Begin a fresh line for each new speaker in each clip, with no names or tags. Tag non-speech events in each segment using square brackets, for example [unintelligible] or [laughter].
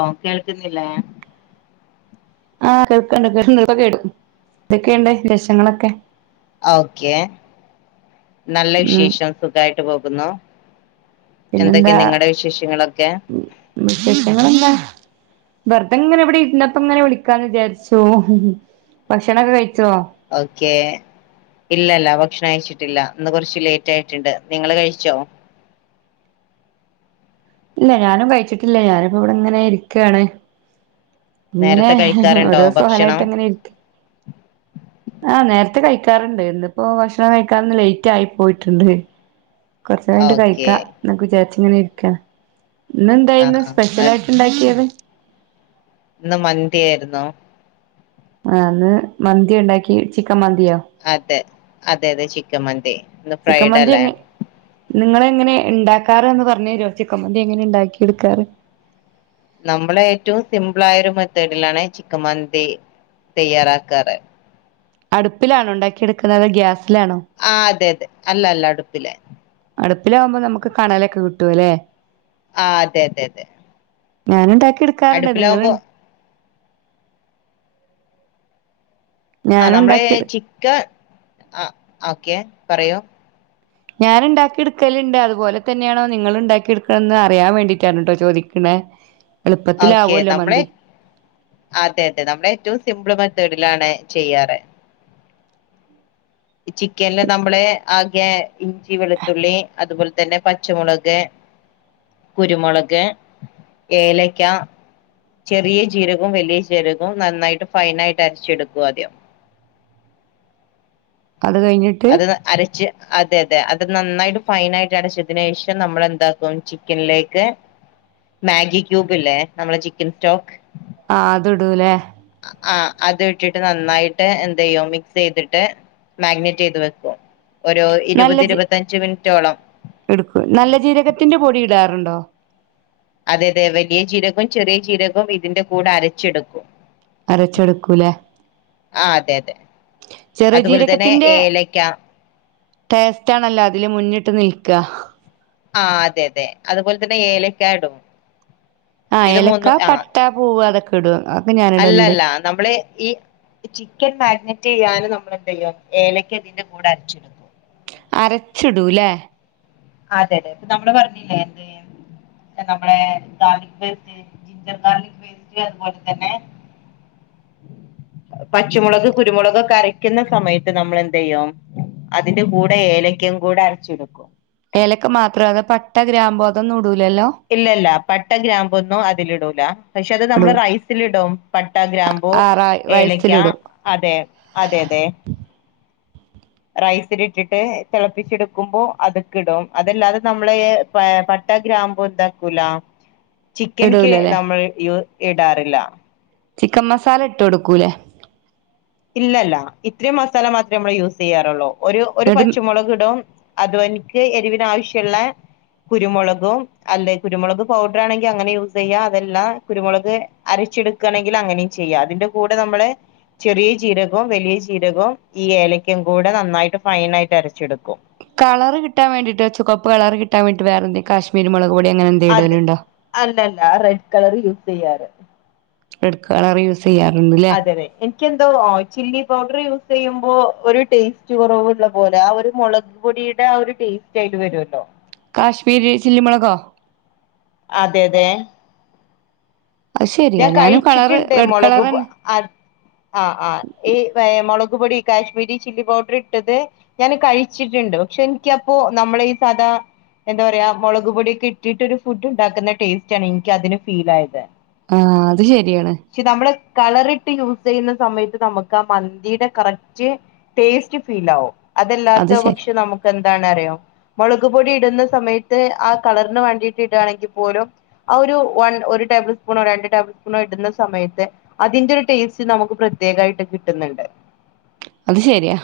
ഓ കേൾക്കുന്നില്ലേ
ആ കേൾക്ക്ണ്ട് കേക്ക് [unintelligible] കേടു ന്തൊക്കെയുണ്ട് വേശങ്ങളൊക്കെ
ഓക്കെ നല്ല
ഉം
വിശേഷം സുഖായിട്ട് പോകുന്നു എന്തൊക്കെ
പിന്നെന്താ
നിങ്ങളുടെ വിശേഷങ്ങളൊക്കെ
വിശേഷങ്ങളെന്താ വെറുതെങ്ങനെ ഇവിടെ ഇര്ന്നപ്പോ ഇങ്ങനെ വിളിക്കാന്ന് വിചാരിച്ചു ഭക്ഷണൊക്കെ കഴിച്ചോ
ഓക്കെ ഇല്ലല്ലാ ഭക്ഷ്ണം കയ്ച്ചിട്ടില്ല ഇന്ന് കുറച്ച് ലേറ്റായിട്ട്ണ്ട് നിങ്ങള് കഴിച്ചോ
ഇല്ല ഞാനും കഴിച്ചിട്ടില്ലാ ഞാനിപ്പൊ വടെങ്ങനെ ഇരിക്കാണ് ങ്ങനെ
നേരത്തെ കഴിക്കാറുണ്ടോ
ഓരോ
ഭക്ഷണം
സൊഹലായിട്ട് അങ്ങനെ ഇരിക്കാ ആ നേരത്തെ കഴിക്കാറുണ്ട് ഇന്നിപ്പോ ഭക്ഷണം കഴിക്കാന്ന് ലേറ്റ് ആയി പോയിട്ടുണ്ട് കുറച്ചെയ്ഞ്ഞിട്ട്
ഓക്കെ
കഴിക്കാ ന്നൊക്കെ വിചാരിച്ച് ങ്ങനെ ഇരിക്കാണ്
ആ
ഇന്നെന്തായിരുന്നു
ആ
സ്പെഷ്യൽ ആയിട്ട് ണ്ടാക്കിയത്.
ഇന്ന് മന്തി ആയിരുന്നു
ആ ഇന്ന് മന്തി ഉണ്ടാക്കി ചിക്കൻ മന്തിയോ?
അതെ അതെ അതെ ചിക്ക മന്തി ഇന്ന് ഫ്രൈഡേ അല്ലേ?
നിങ്ങള് എങ്ങനെ ഉണ്ടാക്കാറ് എന്ന് പറഞ്ഞതരുമോ ചിക്കൻ മന്തി എങ്ങനെ ഉണ്ടാക്കി എടുക്കാറ്.
നമ്മള ഏറ്റവും സിമ്പിൾ ആയ ഒരു മെത്തേഡിലാണ് ചിക്കൻ മന്തി തയ്യാറാക്കാറ്.
അടുപ്പിലാണോ ഉണ്ടാക്കി എടുക്കുന്നത് ഗ്യാസിലാണോ?
ആഹ് അതെ അതെ അല്ല അല്ല അടുപ്പില്.
അടുപ്പിലാകുമ്പോ നമുക്ക് കണലൊക്കെ കിട്ടും അല്ലേ.
ആഹ് അതെ അതെ അതെ
ഞാനുണ്ടാക്കി എടുക്കാറുണ്ട് നിങ്ങള്
അടുപ്പിലാവുമ്പോ ആഹ് നമ്മളെ
ഞാനുണ്ടാക്കിയെടു
ചിക്കൻ ആ ഓക്കെ പറയൂ.
ഞാനുണ്ടാക്കിയെടുക്കലുണ്ട് അതു പോലെ തന്നെയാണോ നിങ്ങളുണ്ടാക്കിയെടുക്കണതെന്നറിയാൻ വേണ്ടീട്ടാണ് ട്ടോ ചോദിക്ക്ണെ
ഓക്കെ നമ്മളെ. അതെ അതെ നമ്മളേറ്റവും സിമ്പിൾ മെതേഡിലാണ് ചെയ്യാറ്. ഈ ചിക്കനില് നമ്മള് ആകെ ഇഞ്ചി വെളുത്തുള്ളി അതുപോലെ തന്നെ പച്ചമുളക്. കുരുമുളക് ഏലക്ക ചെറിയ ജീരകോം വലിയ ജീരകോം നന്നായിട്ട് ഫൈനായിട്ട് അരച്ചെടുക്കു ആദ്യം.
അത് കഴിഞ്ഞിട്
അത് അരച്ച് അതെ അതെ അത് നന്നായിട്ട് ഫൈനായിട്ട് അരച്ചതിന് ശേഷം നമ്മൾ എന്താക്കും ചിക്കനിലേക്ക് മാഗി ക്യൂബ്ല്ലേ നമ്മളെ ചിക്കൻ സ്റ്റോക്ക്.
ആഹ് അതിടൂല്ലേ.
ആഹ് അത് ഇട്ടിട്ട് നന്നായിട്ട് എന്തു ചെയ്യും മിക്സ് ചെയ്തിട്ട് മാഗ്നേറ്റ് ചെയ്ത് വെക്കും ഒരു
നല്ല
ഇരുപത്
ജീ
ഇരുപത്തഞ്ച് മിനിറ്റോളം.
എടുക്കും നല്ല ജീരകത്തിന്റെ പൊടി ഇടാറുണ്ടോ?
അതെ അതെ വലിയ ജീരകവും ചെറിയ ജീരകവും ഇതിന്റെ കൂടെ അരച്ചെടുക്കും.
അരച്ചെടുക്കൂലേ.
ആഹ് അതെ അതെ
ചെറിയ
അതുപോലെ തന്നെ
ജീരകത്തിന്റെ
ഏലക്ക
ടേസ്റ്റ് ആണല്ലോ അതില് മുന്നിട്ട് നിൽക്ക
ആഹ് അതെ അതെ അതുപോലെ തന്നെ ഏലക്കായിടും.
ആഹ് ഏലക്ക പട്ട പൂവ് അതൊക്കെ ഇടും അതൊക്കെ ഞാനിടല്ല്
അല്ലല്ല നമ്മള് ഈ ചിക്കൻ മാഗ്നേറ്റ് ചെയ്യാന് നമ്മളെന്ത് ചെയ്യ ഏലക്ക അതിന്റെ കൂടെ അരച്ചിടും
അരച്ചിടൂല്ലേ.
അതെ അതെ ഇപ്പൊ നമ്മള് പറഞ്ഞില്ലേ എന്ത് നമ്മളെ garlic paste ginger garlic paste അതുപോലെ തന്നെ പച്ചമുളക് കുരുമുളകൊക്കെ അരക്കുന്ന സമയത്ത് നമ്മളെന്ത്‌ ചെയ്യും. അതിന്റെ കൂടെ ഏലക്കയും കൂടെ അരച്ചെടുക്കും.
ഏലക്ക മാത്രം അതൊ പട്ട ഗ്രാമ്പൂ അതൊന്നും ഇടൂലല്ലോ.
ഇല്ല ഇല്ല പട്ട ഗ്രാമ്പൊന്നും അതിലിടൂല്ല പക്ഷെ അത്
ഇടൂ
നമ്മള് റൈസിലിടും പട്ട ഗ്രാമ്പൂ
ആ
ഏലക്ക.
റൈസിലിടും
അതെ അതെ അതെ. റൈസിലിട്ടിട്ട് തെളപ്പിച്ചെടുക്കുമ്പോ അതൊക്കെ ഇടും അതല്ലാതെ നമ്മള് പട്ട ഗ്രാമ്പൂ എന്താക്കൂലാ ചിക്കൻക്ക്
ഇടൂലല്ലേ
നമ്മൾ ഇ ഇടാറില്ല.
ചിക്കൻ മസാല ഇട്ട് കൊടുക്കൂല്ലേ?
ഇല്ലല്ല ഇത്രയും മസാല മാത്രേ നമ്മള് യൂസ് ചെയ്യാറൊള്ളൂ ഒരു ഒരു
എന്നിട്ട്
പച്ചമൊളകിടും അതും എനിക്ക് എരിവിന് ആവശ്യുള്ള കുരുമുളകും അല്ലെ കുരുമുളക് പൗഡറാണെങ്കിൽ അങ്ങനെ യൂസ് ചെയ്യാം അതല്ലാ കുരുമുളക് അരച്ചെടുക്കാണെങ്കിലങ്ങനെയും ചെയ്യാം അതിന്റെ കൂടെ നമ്മള് ചെറിയ ജീരകോം വലിയ ജീരകോം ഈ ഏലക്കയും കൂടെ നന്നായിട്ട് ഫൈനായിട്ട് അരച്ചെടുക്കും.
കളറ് കിട്ടാൻ വേണ്ടീട്ടോ ചുകപ്പ് കളറ് കിട്ടാൻ വേണ്ടീട്ട് വേറെന്തെ കാശ്മീരി മുളക് പൊടി അങ്ങനെ എന്തെങ്കിലും
അതെ
ഇടലുണ്ടോ
അല്ലല്ല അത് റെഡ് കളർ യൂസ് ചെയ്യാറ്.
റെഡ് കളർ യൂസ് ചെയ്യാറന്ന്.
അതെ അതെ. ക്കൃന്തോ ചില്ലി പൗഡർ യൂസ് ചെയ്യുമ്പോ ഒരു ടേസ്റ്റ് കുറവുള്ള പോലെ ആഹ് ഒരു മുളക് പൊടി ന്റ ആഹ് ഒരു ടേസ്റ്റ് ആയിട്ട് വരുല്ലോ.
കാശ്മീരി ചില്ലി മൊളകോ.
അതെ അതെ.
അത് ശരിയാ
ഞാൻ
ഞാനും കളറ്
കഴിച്ചിട്ട്ണ്ട്
റെഡ്
മുളക്
കളർ
അ
തന്നെ
ആഹ് ആഹ് ഈ ഏഹ് മുളക് പൊടി കാശ്മീരി ചില്ലി പൗഡർ ഇട്ടത് ഞാന് കഴിച്ചിട്ട്ണ്ട് പക്ഷേ ഇൻക്കൃപ്പോ നമ്മള ഈ സാദാ എന്താ പറയാ മുളക് പൊടിക്കെ ഇട്ടിട്ട് ഒരു ഫുഡ് ഉണ്ടാക്കുന്ന ടേസ്റ്റ് ആണ് ഇന്ക്കൃ അതിന് ഫീൽ ആയത്.
ആഹ് അത് ശരിയാണ്.
ശ്ശെ നമ്മള് കളറിട്ട് യൂസ് ചെയ്യുന്ന സമയത്ത് നമ്മക്ക് ആഹ് മന്തിടെ കറക്റ്റ് ടേസ്റ്റ് ഫീൽ ആവും
അത്
അതല്ലാത്ത
ശരി
പക്ഷേ നമുക്ക് എന്തണ് അറിയോ മൊളക് പൊടി ഇടുന്ന സമയത്ത് ആഹ് കളറ്ന് വേണ്ടിട്ട് ഇടാണെങ്കി പോലും ആഹ് ഒരു വൺ ഒരു ടേബിൾ സ്പൂണോ രണ്ട് ടേ ടേബ്ൾ സ്പൂൺ ഇട്ന്ന സമയത്ത് അതിന്റെ ടേസ്റ്റ് നമുക്ക് പ്രത്യേകായിട്ട് കിട്ട്ന്ന്ണ്ട്. [inaudible]
അത് ശരിയാ.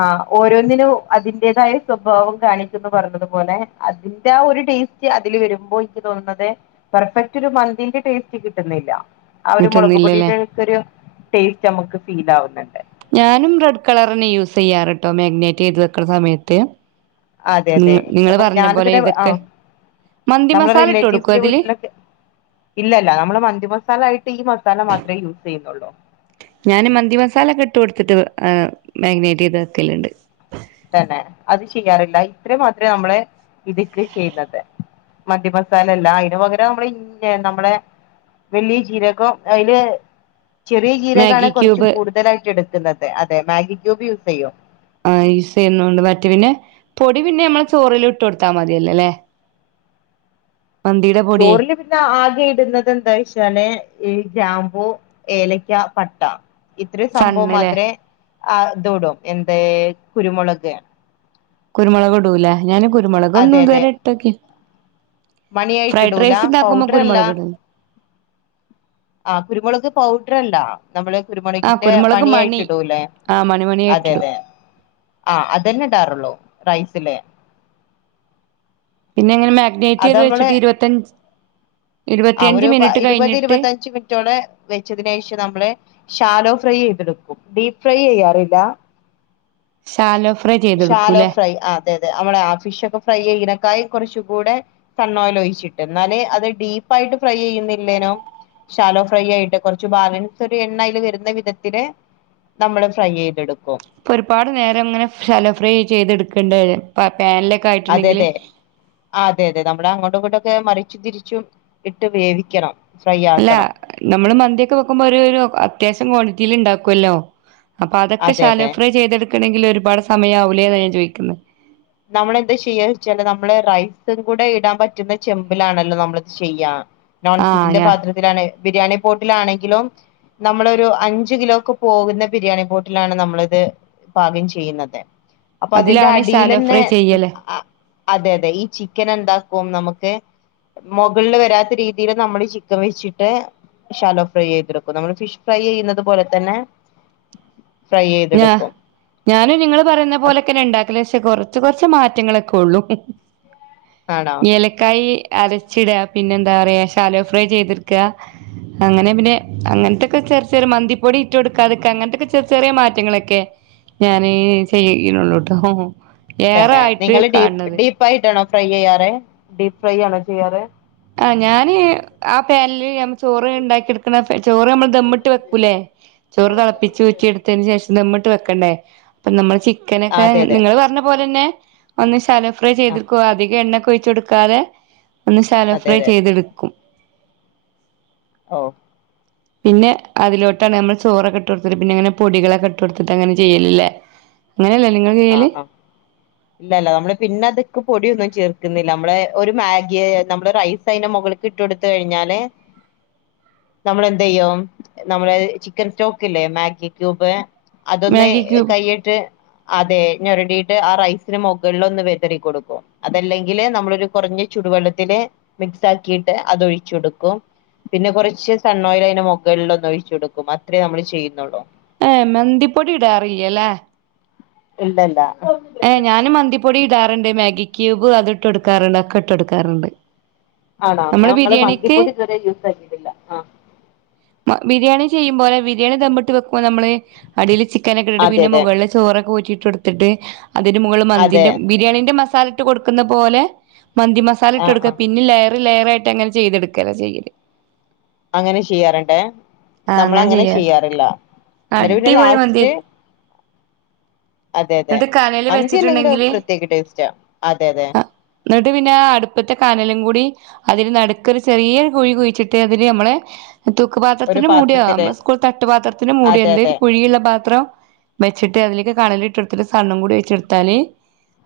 ആഹ് ഓരോന്നിനും അതിന്റേതായ സ്വഭാവം കാണിക്കുന്ന് പറ്ഞ്ഞതു പോലെ അതിന്റെ ആഹ് ഒരു ടേസ്റ്റ് ക്കൃ അതില് വരുമ്പോ ഇൻക്കൃ തോന്നുന്നത് പെർഫെക്റ്റ് ഒരു മന്തിന്റെ ടേസ്റ്റ് കിട്ടുന്നില്ല ആഹ് ഒരു മൊളക്
കിട്ടുന്നില്ലല്ലേ
പൊടിയ്ടെക്ക ഒരു ടേസ്റ്റ് നമ്മക്ക് ഫീൽ ആവുന്നുണ്ട്.
ഞാനും റെഡ് കളറന്നെ യൂസ് ചെയ്യാറ്ട്ടോ മാഗ്നേറ്റ്യ്ത് വെക്ക്ണ സമയത്ത്.
അതെ അതെ
ഉം നിങ്ങള്
അപ്പോ
പറഞ്ഞ
ഞാന
പോലെ
ഇതിനെ
ഇതൊക്കെ
ആഹ്.
മന്തി
നമ്മളെ
മസാല ഇട്ട് കൊടുക്കോ
റിലേറ്റീവ്സിന്റെ
അതില്
വീട്ടിലൊക്കെ. ഇല്ലല്ല നമ്മള് മന്തി മസാലായിട്ട് ഈ മസാല മാത്രേ യൂസ് ചെയ്യുന്നുള്ളൂ.
ഞാൻ മന്തി മസാലക്കെട്ട് കൊട്ത്തിട്ട് ഏഹ് മാഗ്നേറ്റ് ചെയ്ത് വെക്കല്ണ്ട്.
തന്നെ അത് ചെയ്യാറില്ല ഇത്ര മാത്രേ നമ്മള് ഇതീക്ക് ചെയ്യുന്നത്. മന്തി മസാല അല്ല അയിന് പകരം നമ്മള് ഇ നമ്മളെ വലിയ ചീരകം അയില് ചെറിയ ജീരകാണ്
മാഗി
കെറ്ച്ച്
ക്യൂബ്
കൂടുതലായിട്ട് എടുക്കുന്നത് അതെ മാഗി ക്യൂബ് യൂസെയ്യും.
ആഹ് യൂസ് ചെയ്യുന്നുണ്ട് മറ്റേ പിന്നെ പൊടി പിന്നെ നമ്മളെ ചോറില് ഇട്ടു കൊടുത്താമതില്ലേ അല്ലേ? പൊടിയേ
ചോർല്. ഞാ ആകെ ഇട്ന്നത് എന്തായ്ച്ചാല് ഈ ഗ്രാമ്പൂ ഏലക്ക പട്ട. ഇത്രേ സംഭവം
സണ്ണിലെ
മാത്രേ ആഹ് ഇതുടും എന്ത് കുരുമുളക്.
കുരുമുളകും ഇടൂലെ ഞാന് കുരുമുളക്
അതെ
ഒന്നും
അതെ
ഇതുവരെ ഇട്ടോക്കി ഫ്രൈഡ്
മണിയായിട്ടിടൂല
റൈസ് ഇണ്ടാക്കുമ്പോ
പൗഡർ അല്ല
കുരുമുളക് ഇടും.
ആഹ് കുരുമുളക് പൗഡറ്ണ്ടോ? നമ്മളെ
ആഹ്
കുരുമുളകിന്റെ
കുരുമുളക്
മണിയായിട്ട്
മണി
ഇടൂല്ലേ
ആഹ്
അതെ
മണിമണിയായിട്ടിടും
അതെ. ആഹ് അതന്നെ ഇടാറുള്ളൂ റൈസില്.
പിന്നെ ഇങ്ങനെ മാഗ്നേറ്റ്
അത്
ചെയ്ത്
നമ്മള്
വെച്ചിട്ട് ഇരുപത്ത ഇരുപത്തിയഞ്ച് മിനിറ്റ് കഴിഞ്ഞിട്ട്.
ച്ച് കിറ്റോളെ. വെച്ചതിനേഷം നമ്മള് ശാലോ ഫ്രൈ ചെയ്തെടുക്കും ഡീപ്പ് ഫ്രൈ ചെയ്യാറില്ല.
ശാലോ ഫ്രൈ
ശാലോ
ചെയ്തെടുക്കൂല്ലേ
ഫ്രൈ ആഹ് അതെ അതെ നമ്മടെ ആ ഫിഷ് ഒക്കെ ഫ്രൈ ചെയ്യനേക്കായും കുറച്ച് കൂടെ കണ്ണോല ഒഴിച്ചിട്ട് എന്നാലേ അത് ഡീപ്പായിട്ട് ഫ്രൈ ചെയ്യുന്നില്ലേനോ ശാലോ ഫ്രൈ ആയിട്ട് കൊറച്ച് ബാലൻസ് ഒരു എണ്ണ അയില് വരുന്ന വിധത്തില് നമ്മള് ഫ്രൈ ചെയ്തെടുക്കും
ഇരുപാട് നേരങ്ങനെ ശല ഫ്രൈ ചെയ്തെടുക്കെണ്ടെ ആ പാനിലൊ
അതെ തെ ആ അതെ അതെ നമ്മുടെ അങ്ങോട്ടും ഇങ്ങോട്ടൊക്കെ മറിച്ചും തിരിച്ചും ഇട്ട് വേവിക്കണം ഫ്രൈ
അല്ല
ആക്കണം
നമ്മള് മന്തിയൊക്കെ വെക്കുമ്പോ ഒരു ഒരു അത്യാവശം ക്വാണ്ടിറ്റിയില് ഉണ്ടാക്കുവല്ലോ അപ്പൊ അതൊക്കെ
അതെ
ശാലോ
അതെ
ഫ്രൈ ചെയ്തെടുക്കണമെങ്കില് ഒരുപാട് സമയാവൂലേന്ന ഞാൻ ചോയിക്ക്ണത്.
ന്നമ്മളെന്താ ചെയ്യാ വെച്ചാല് ന്നമ്മള് റൈസും കൂടെ ഇടാൻ പറ്റുന്ന ചെമ്പിലാണല്ലോ നമ്മള് ഇത് ചെയ്യാ. നോൺ
ആഹ്
സ്റ്റിക്കിന്റെ
ഞാ
പാത്രത്തിലാണ് ബിരിയാണി പോട്ടിലാണെങ്കിലും. നമ്മളൊരു അഞ്ചു കിലോക്കെ പോകുന്ന ബിരിയാണി പോട്ടിലാണ് നമ്മളിത് പാകം ചെയ്യുന്നത് അപ്പൊ അതിന്റെ
അതിലാണ് ശാലോ
അടിലെന്നെ.
ഫ്രൈ ചെയ്യല്
ആഹ് അതെ അതെ ഈ ചിക്കൻ എന്താക്കും ന്നമക്ക് മുകളില് വരാത്ത രീതില് നമ്മള് ചിക്കൻ വെച്ചിട്ട് ശാലോ ഫ്രൈ ചെയ്തെട്ക്കും ന്നമ്മള് ഫിഷ് ഫ്രൈ ചെയ്യുന്നത് പോലെ തന്നെ.
ഞാ
ഫ്രൈയ്യെയ്തെട്ക്കും.
ഞാനും നിങ്ങള് പറയുന്ന പോലെക്കന്നെ ഇണ്ടാക്കല് പക്ഷെ കൊർച്ച് കൊർച്ച് മാറ്റങ്ങളൊക്കെ ഉള്ളൂ.
ആണോ
ഏലക്കായി അരച്ചിട പിന്നെ എന്താ പറയാ ശാലോ ഫ്രൈ ചെയ്ത്ട്ക്ക. അങ്ങനെ പിന്നെ അങ്ങനത്തെക്കെ ചെറി ചെറിയ മന്തിപ്പൊടി ഇട്ടു കൊടുക്കാ അതെക്കെ അങ്ങനത്തൊക്കെ ചെറിയ ചെറിയ മാറ്റ റ്റങ്ങളൊക്കെ ഞാന് ചെയ്യ്ണോള്ളൂട്ടോ ഏറെ ആയിട്ട് കാണ് ണത്.
ഡീപ്പായിട്ടണോ ഫ്രൈ ചെയ്യാറ് ഡീപ്പ് ഫ്രൈ ആണോ ചെയ്യാറ്?
ആഹ് ഞാന് ആ പാൻല് നമ്മ ചോറ് ഉണ്ടാക്കി എടുക്ക്ണ ചോറ് നമ്മള് ദമ്മിട്ട് വെക്കൂലേ ചോറ് തിളപ്പിച്ച് ഊറ്റിയെടുത്തതിന് ശേഷം ദമ്മിട്ട് വെക്കണ്ടേ? ഇപ്പ നമ്മള്
ആ
ചിക്കനൊക്കെ
അതെ അതെ
നിങ്ങള് പർഞ്ഞ പോലെന്നെ ഒന്ന് ശാലോ ഫ്രൈ
ആ
ചെയ്തെട്ക്കു അധികം എണ്ണക്കെ ഒഴിച്ചോട്ക്കാതെ ഒന്ന് സാലോ
അതെ
ഫ്രൈ
അതെ
ചെയ്ത്ട്
ഓഹ്
പിന്നെ അതിലോട്ടാണ് അമ്മ്ൾ ചോറൊക്കെട്ടോട്ത്ത് പിന്നങ്ങന പൊടികളോക്കെട്ടോട്ത്ത്ട്ടങ്ങന ചെയ്യല് ല്ലേ. അങ്ങനെയല്ലേ നിങ്ങളൊക്കെയ്യല്
ഇല്ലല്ല നമ്മള് പിന്നെ അതൊക്കെ പൊടിയൊന്നും ചേർക്കുന്നില്ല നമ്മള് ഒരു മാഗിയെ നമ്മള് റൈസ് സൈന് മുകളൾക്ക് ഇട്ട്കൊടുത്ത് കഴിഞ്ഞാലേ നമ്മളെന്തെയ്യും നമ്മളെ ചിക്കൻ സ്റ്റോക്ക്‌ല്ലേ മാഗി ക്യൂബ് അതൊന്ന്
മാഗി ക്യൂബ്
കൈയിട്ട് അതെയ് ഞൊരണ്ടിട്ട് ആ റൈസിന് മുകൾലോന്ന് വെതറി കൊട്ക്കും. അതല്ലെങ്കില് നമ്മളൊരു കൊറഞ്ഞ ചുട് വെള്ളത്തില് മിക്സാക്കിട്ട് അതൊഴിച്ച് കൊട്ക്കും. പിന്നെ കൊറച്ച് സണ്ണ് ഓയിൽ അതിന് മുകളിൽ ഒന്ന് ഒഴിച്ചു കൊടുക്കും അത്രേ നമ്മള് ചെയ്യുന്നുള്ളൂ.
ഏഹ് മെന്തിപ്പൊടി ഇടാറിൽയ ലേ?
ഇല്ലല്ല
ഏഹ് ഞാനും മന്തിപ്പൊടി ഇടാറ്ണ്ട് മാഗി ക്യൂബ് അത് ഇട്ടൊട്ക്കാറ്ണ്ട് ഒക്കെ ഇട്ടൊട്ക്കാറ്ണ്ട്
ആണോ ഞാൻ നങ്ങള് മത്നിപ്പൊടി ഇതുവരെ യൂസ് ആകിയിട്ടില്ല ആഹ്.
മ ബിരേണി ചെയ്യുമ്പോലെ ബിരേണി ദമ്മിട്ട് വെക്ക്പോ നമ്മള് അടിയില് ചിക്കനൊക്കെ ഇട്ടിട്ട്
അതെ
പിന്നെ
അതെ
മുകളില് ചോറൊക്കെ ഊറ്റിട്ട്ടുത്തിട്ട് അതിന് മുകളില്
അതെ
മന്തിന്റെ ബിരേണിന്റെ മസാല ട്ട് കൊടുക്കുന്ന പോലെ മന്തി
ആ
മസാലട്ട് കൊടുക്ക,
ആ
പിന്നെ ലെയർ ലെയറായിട്ടങ്ങനെ ചെയ്തെടുക്കലാ ചെയ്യല്
അങ്ങനെ ചെയ്യാറ്ണ്ട്‌
ആ
നമ്മള് അങ്ങനെ
ചെയ്യാറ്
ചെയ്യാറില്ല ന്ന്ട്ട് പിന്നെ
അടിപൊളി മന്തി
ലാസ്റ്റ്. അതെ അതെ
എന്നിട്ട് കനല്
മന്തി അല്ലെങ്കിലും
വെച്ചിട്ടുണ്ടെങ്കില്
പ്രത്യേക ടെസ്റ്റാ അതെ അതെ.
ഇന്നട്ട് പിന്നെ അടുപ്പത്തെ കാനലും കൂടി അതിന് നടുക്കൊരു ചെറിയൊരു കുഴി കുഴിച്ചിട്ട് അതില് നമ്മളെ
ഒരു
തൂക്ക്‌പാത്രത്തിന് മൂടിയോ
പാത്രത്തില്
ന്നമ്മളെ ഉസ്കൂൾ തട്ട്പാത്രത്തിന് മൂടിയോ
അതെ അതെ
എന്തെലും കുഴിയ്ള്ള പാത്രം. വെച്ചിട്ട് അതിലേക്ക് കടലയിട്ട് കൊടുത്തിട്ട് സണ്ണും കൂടി ഒഴിച്ചൊടുത്താല്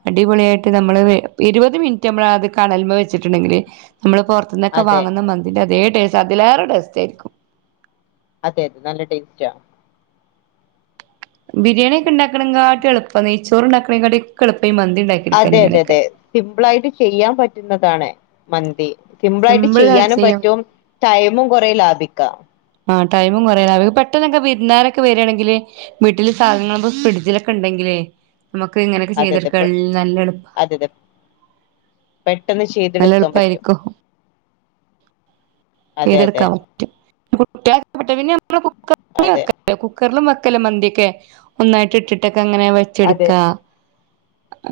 അടിപൊളിയായിട്ട് ഞമ്മള് ഇരുവെത് മിനിറ്റ് ഞമ്മള് അത് കണല്മേ വെച്ചിട്ടുണ്ടെങ്കില് ഞമ്മള് പൊറ അന്നൊക്കെ
അതെ
വാങ്ങ്ന്ന മന്തിന്റെ അതേ ടേസ്റ്റ് അതിലേറെ ടേസ്റ്റ് ആയിരിക്കും.
അതെ അതെ നല്ല ടേസ്റ്റാ
ബിരിയാണിക്കെ ഉണ്ടാക്കണ കാട്ടി എളുപ്പം നെയ്ച്ചോറ് ഉണ്ടാക്കണെകാട്ടീംക്കെ എളുപ്പ ഈ മന്തി ഉണ്ടാക്കി
അതെ അതെ അതെ സിമ്പിളായിട്ട് ചെയ്യാൻ പറ്റുന്നതാണ് മന്തി സിംമ്പിളായിട്ട്
സിമ്പിളായിട്ട്
ചെയ്യാനും
ചെയ്യും
പറ്റും ടൈമും കുറേ ലാഭിക്കാ
ആ ടൈും കുറല്ല അവക്ക് പെട്ടെന്നൊക്കെ വിരുന്നാരൊക്കെ വരികയാണെങ്കില് വീട്ടിൽ സാധനങ്ങള് ഇ ഫ്രിഡ്ജിലൊക്കെ ഉണ്ടെങ്കിലേ നമുക്ക് ഇങ്ങനെയൊക്കെ ചെയ്തെടുക്ക നല്ല എളുപ്പ
അതെതെ പെട്ടെന്ന്
നല്ല
ചെയ്തെടുക്കാൻ പറ്റും
എളുപ്പായിരിക്കും
അതെ അതെ
ചെയ്തെടുക്കാൻ പറ്റും കുട്ടയ്ക് പിന്നെ നമ്മ
അതെ
കുക്കറക്കെ കുക്കറിലും വെക്കലും മന്തിയൊക്കെ ഒന്നായിട്ട് ഇട്ടിട്ടൊക്കെ അങ്ങനെ
അതെ
വെച്ചെടുക്കാ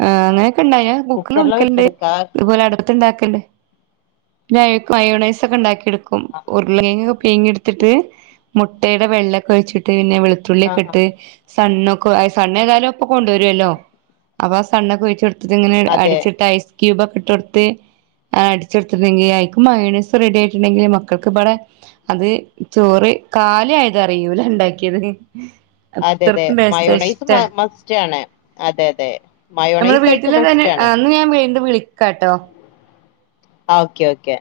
ആഹ് അങ്ങനൊക്കെണ്ടയ ഞാൻ കുക്കറിലും
കുക്കറില്
വെക്കലണ്ട്
വെച്ചെടുക്കാ
ഇതുപോലെ അട് ത്തുണ്ടാക്കണ്ട്
ആ
പിന്ന മയോണൈസൊക്കെ ഉണ്ടാക്കി എടുക്കും
ആ ആ
ഉരുളങ്ങൊക്കെ പിഴിഞെടു ത്തിട്ട് മുട്ടയുടെ വെള്ളക്കരു ഒഴിച്ചിട്ട് പിന്നെ
ആ,
വെളുത്തുള്ളിയൊക്കെ
ആ.
ഇട്ട് സണ്ണൊക്കെ സണ്ണ് ഏതാലും ഒപ്പൊ കൊണ്ടുവരുമല്ലോ അപ്പൊ ആ സണ്ണൊക്കെ ഒഴിച്ചുകൊടു തിങ്ങനെ
അതെ
അടിച്ചിട്ട് ഐസ് ക്യൂബൊക്കെട്ടുകൊടുത്ത് അടിച്ചടുത്തിണ്ടെങ്കിൽ അയ്ക്കു മയോണൈസ് റെഡി ആയിട്ടുണ്ടെങ്കിൽ മ മക്കൾക്ക് ഇവിടെ അത് ചോറ് കാലി ആയത് അറിയൂല ഉണ്ടാക്കിയത്
അതെ അതെ
അത്രക്കും ടേസ്റ്റ്
മയോണൈസ്
ഇഷ്ടാണ്
മസ്റ്റ് ആണ് അതെ അതെ മയോണൈസ് അയക്ക്
വതില് തന്നെ
മസ്റ്റ് ആണ്
എന്ന ഞാൻ വീണ്ടും വിളിക്കാം ട്ടോ
ഓക്കെ ഓക്കെ